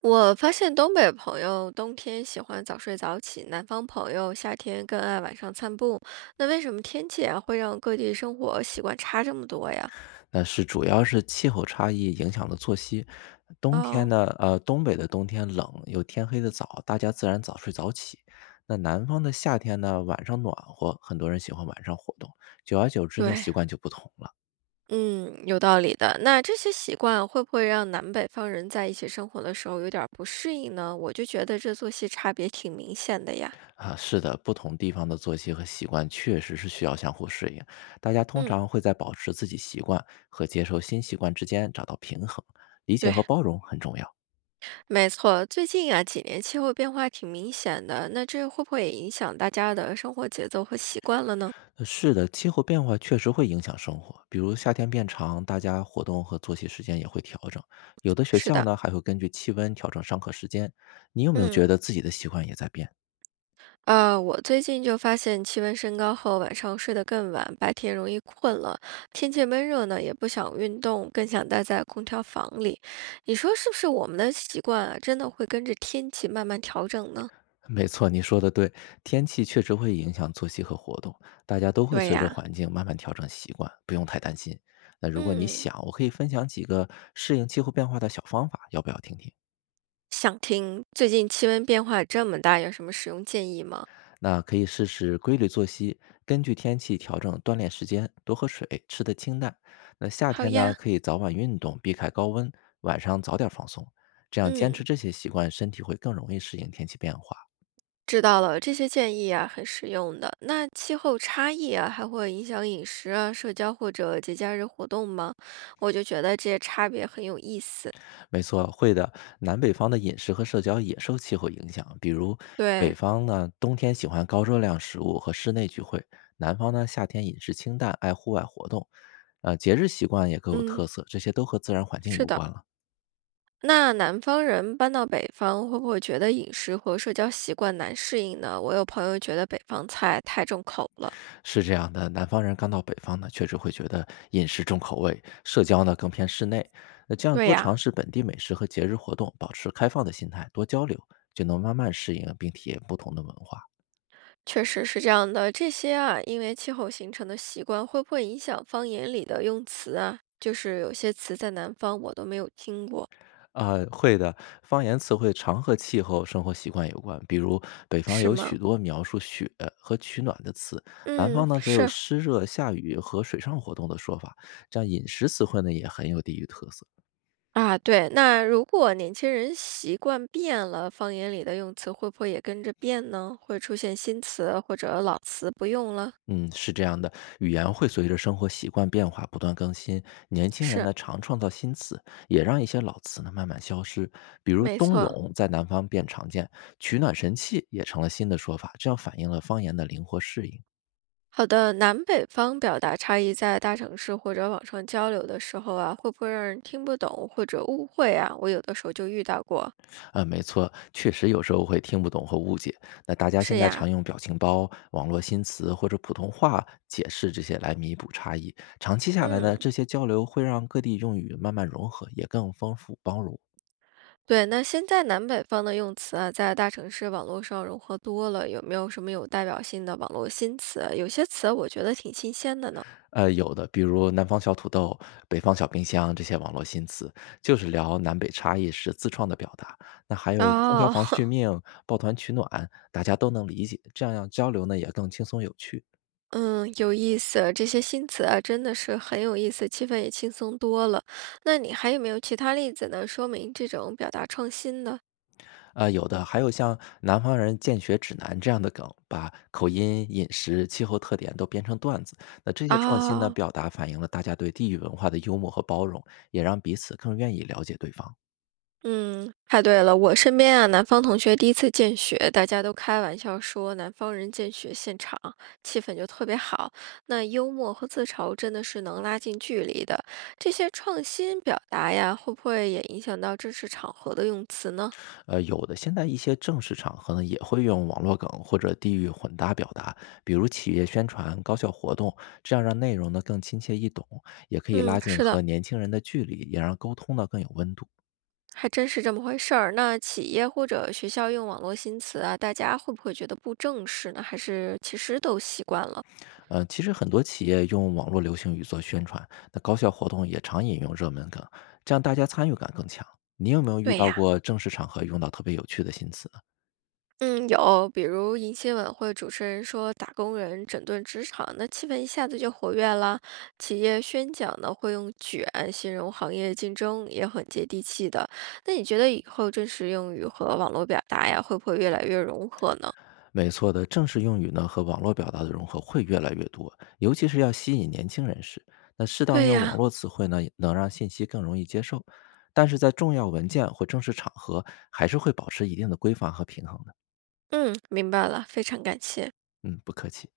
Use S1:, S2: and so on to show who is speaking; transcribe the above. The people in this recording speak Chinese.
S1: 我发现东北朋友冬天喜欢早睡早起，南方朋友夏天更爱晚上散步。那为什么天气啊会让各地生活习惯差这么多呀？
S2: 那主要是气候差异影响了作息。冬天
S1: 哦，
S2: 呢，东北的冬天冷，又天黑的早，大家自然早睡早起。那南方的夏天呢，晚上暖和，很多人喜欢晚上活动。久而久之呢，
S1: 对，
S2: 习惯就不同了。
S1: 嗯，有道理的。那这些习惯会不会让南北方人在一起生活的时候有点儿不适应呢？我就觉得这作息差别挺明显的呀。
S2: 啊，是的，不同地方的作息和习惯确实是需要相互适应。大家通
S1: 嗯，
S2: 常会在保持自己习惯和接受新习惯之间找到平衡，理解
S1: 对，
S2: 和包容很重要。
S1: 没错。最近啊几年气候变化挺明显的，那这会不会也影响大家的生活节奏和习惯了呢？
S2: 是的，气候变化确实会影响生活，比如夏天变长，大家活动和作息时间也会调整。有的学
S1: 是
S2: 校
S1: 的，
S2: 呢，还会根据气温调整上课时间。你有没有觉
S1: 嗯。
S2: 得自己的习惯也在变？
S1: 我最近就发现气温升高后，晚上睡得更晚，白天容易困了。天气闷热呢，也不想运动，更想待在空调房里。你说是不是我们的习惯啊，真的会跟着天气慢慢调整呢？
S2: 没错，你说的对，天气确实会影响作息和活动，大家都会
S1: 对
S2: 随着
S1: 呀，
S2: 环境慢慢调整习惯，不用太担心。那如果你
S1: 嗯，
S2: 想，我可以分享几个适应气候变化的小方法，要不要听听？
S1: 想听。最近气温变化这么大，有什么使用建议吗？
S2: 那可以试试规律作息，根据天气调整锻炼时间，多喝水，吃的清淡。那夏
S1: 好
S2: 天呢，
S1: 呀，
S2: 可以早晚运动，避开高温，晚上早点放松。这样坚
S1: 嗯。
S2: 持这些习惯，身体会更容易适应天气变化。
S1: 知道了，这些建议啊很实用的。那气候差异啊还会影响饮食啊、社交或者节假日活动吗？我就觉得这些差别很有意思。
S2: 没错，会的。南北方的饮食和社交也受气候影响，比如北
S1: 对，
S2: 方呢，冬天喜欢高热量食物和室内聚会；南方呢，夏天饮食清淡，爱户外活动。节日习惯也各有
S1: 嗯，
S2: 特色，这些都和自然环境
S1: 是
S2: 有
S1: 的。
S2: 关了。
S1: 那南方人搬到北方，会不会觉得饮食和社交习惯难适应呢？我有朋友觉得北方菜太重口了。
S2: 是这样的，南方人刚到北方呢，确实会觉得饮食重口味，社交呢更偏室内。那这样
S1: 对
S2: 多
S1: 呀，
S2: 尝试本地美食和节日活动，保持开放的心态，多交流，就能慢慢适应并体验不同的文化。
S1: 确实是这样的。这些啊，因为气候形成的习惯，会不会影响方言里的用词啊？就是有些词在南方我都没有听过，
S2: 啊，会的，方言词汇常和气候、生活习惯有关。比如北方
S1: 是
S2: 有
S1: 吗？
S2: 许多描述雪和取暖的词，南方
S1: 嗯，
S2: 呢则有
S1: 是。
S2: 湿热、下雨和水上活动的说法。这样饮食词汇呢也很有地域特色。
S1: 啊，对，那如果年轻人习惯变了，方言里的用词会不会也跟着变呢？会出现新词或者老词不用了？
S2: 嗯，是这样的，语言会随着生活习惯变化不断更新。年轻人
S1: 是，
S2: 呢，常创造新词，也让一些老词呢慢慢消失。比如
S1: 没
S2: “冬
S1: 错。
S2: 泳”在南方变常见，“取暖神器”也成了新的说法，这样反映了方言的灵活适应。
S1: 好的，南北方表达差异在大城市或者网上交流的时候啊，会不会让人听不懂或者误会啊？我有的时候就遇到过。
S2: 啊、没错，确实有时候会听不懂和误解。那大家
S1: 是
S2: 现在常
S1: 呀，
S2: 用表情包、网络新词或者普通话解释这些来弥补差异。长期下来呢，
S1: 嗯。
S2: 这些交流会让各地用语慢慢融合，也更丰富包容。
S1: 对，那现在南北方的用词啊，在大城市网络上融合多了，有没有什么有代表性的网络新词啊？有些词我觉得挺新鲜的呢。
S2: 有的，比如南方小土豆、北方小冰箱这些网络新词，就是聊南北差异时自创的表达。那还有空调
S1: 哦，
S2: 房续命、抱团取暖，大家都能理解，这样让交流呢也更轻松有趣。
S1: 嗯，有意思，这些新词啊，真的是很有意思，气氛也轻松多了。那你还有没有其他例子呢？说明这种表达创新的？
S2: 有的还有像南方人建学指南这样的梗，把口音、饮食、气候特点都编成段子。那这些创新呢，
S1: 啊？
S2: 表达反映了大家对地域文化的幽默和包容，也让彼此更愿意了解对方。
S1: 嗯，太对了。我身边啊，南方同学第一次见雪，大家都开玩笑说南方人见雪现场，气氛就特别好。那幽默和自嘲真的是能拉近距离的。这些创新表达呀，会不会也影响到正式场合的用词呢？
S2: 有的现在一些正式场合呢，也会用网络梗或者地域混搭表达，比如企业宣传、高校活动，这样让内容呢更亲切易懂，也可以
S1: 嗯，
S2: 拉近
S1: 是的，
S2: 和年轻人的距离，也让沟通呢更有温度。
S1: 还真是这么回事儿。那企业或者学校用网络新词啊，大家会不会觉得不正式呢？还是其实都习惯了？
S2: 其实很多企业用网络流行语做宣传，那高校活动也常引用热门梗，这样大家参与感更强。你有没有遇
S1: 对
S2: 到
S1: 呀、
S2: 过正式场合用到特别有趣的新词？
S1: 嗯，有，比如迎新晚会，主持人说打工人整顿职场，那气氛一下子就活跃了。企业宣讲呢，会用“卷”形容行业竞争，也很接地气的。那你觉得以后正式用语和网络表达呀，会不会越来越融合呢？
S2: 没错的，正式用语呢和网络表达的融合会越来越多，尤其是要吸引年轻人士。那适当
S1: 对
S2: 用网
S1: 呀，
S2: 络词汇呢，也能让信息更容易接受，但是在重要文件或正式场合，还是会保持一定的规范和平衡的。
S1: 嗯，明白了，非常感谢。
S2: 嗯，不客气。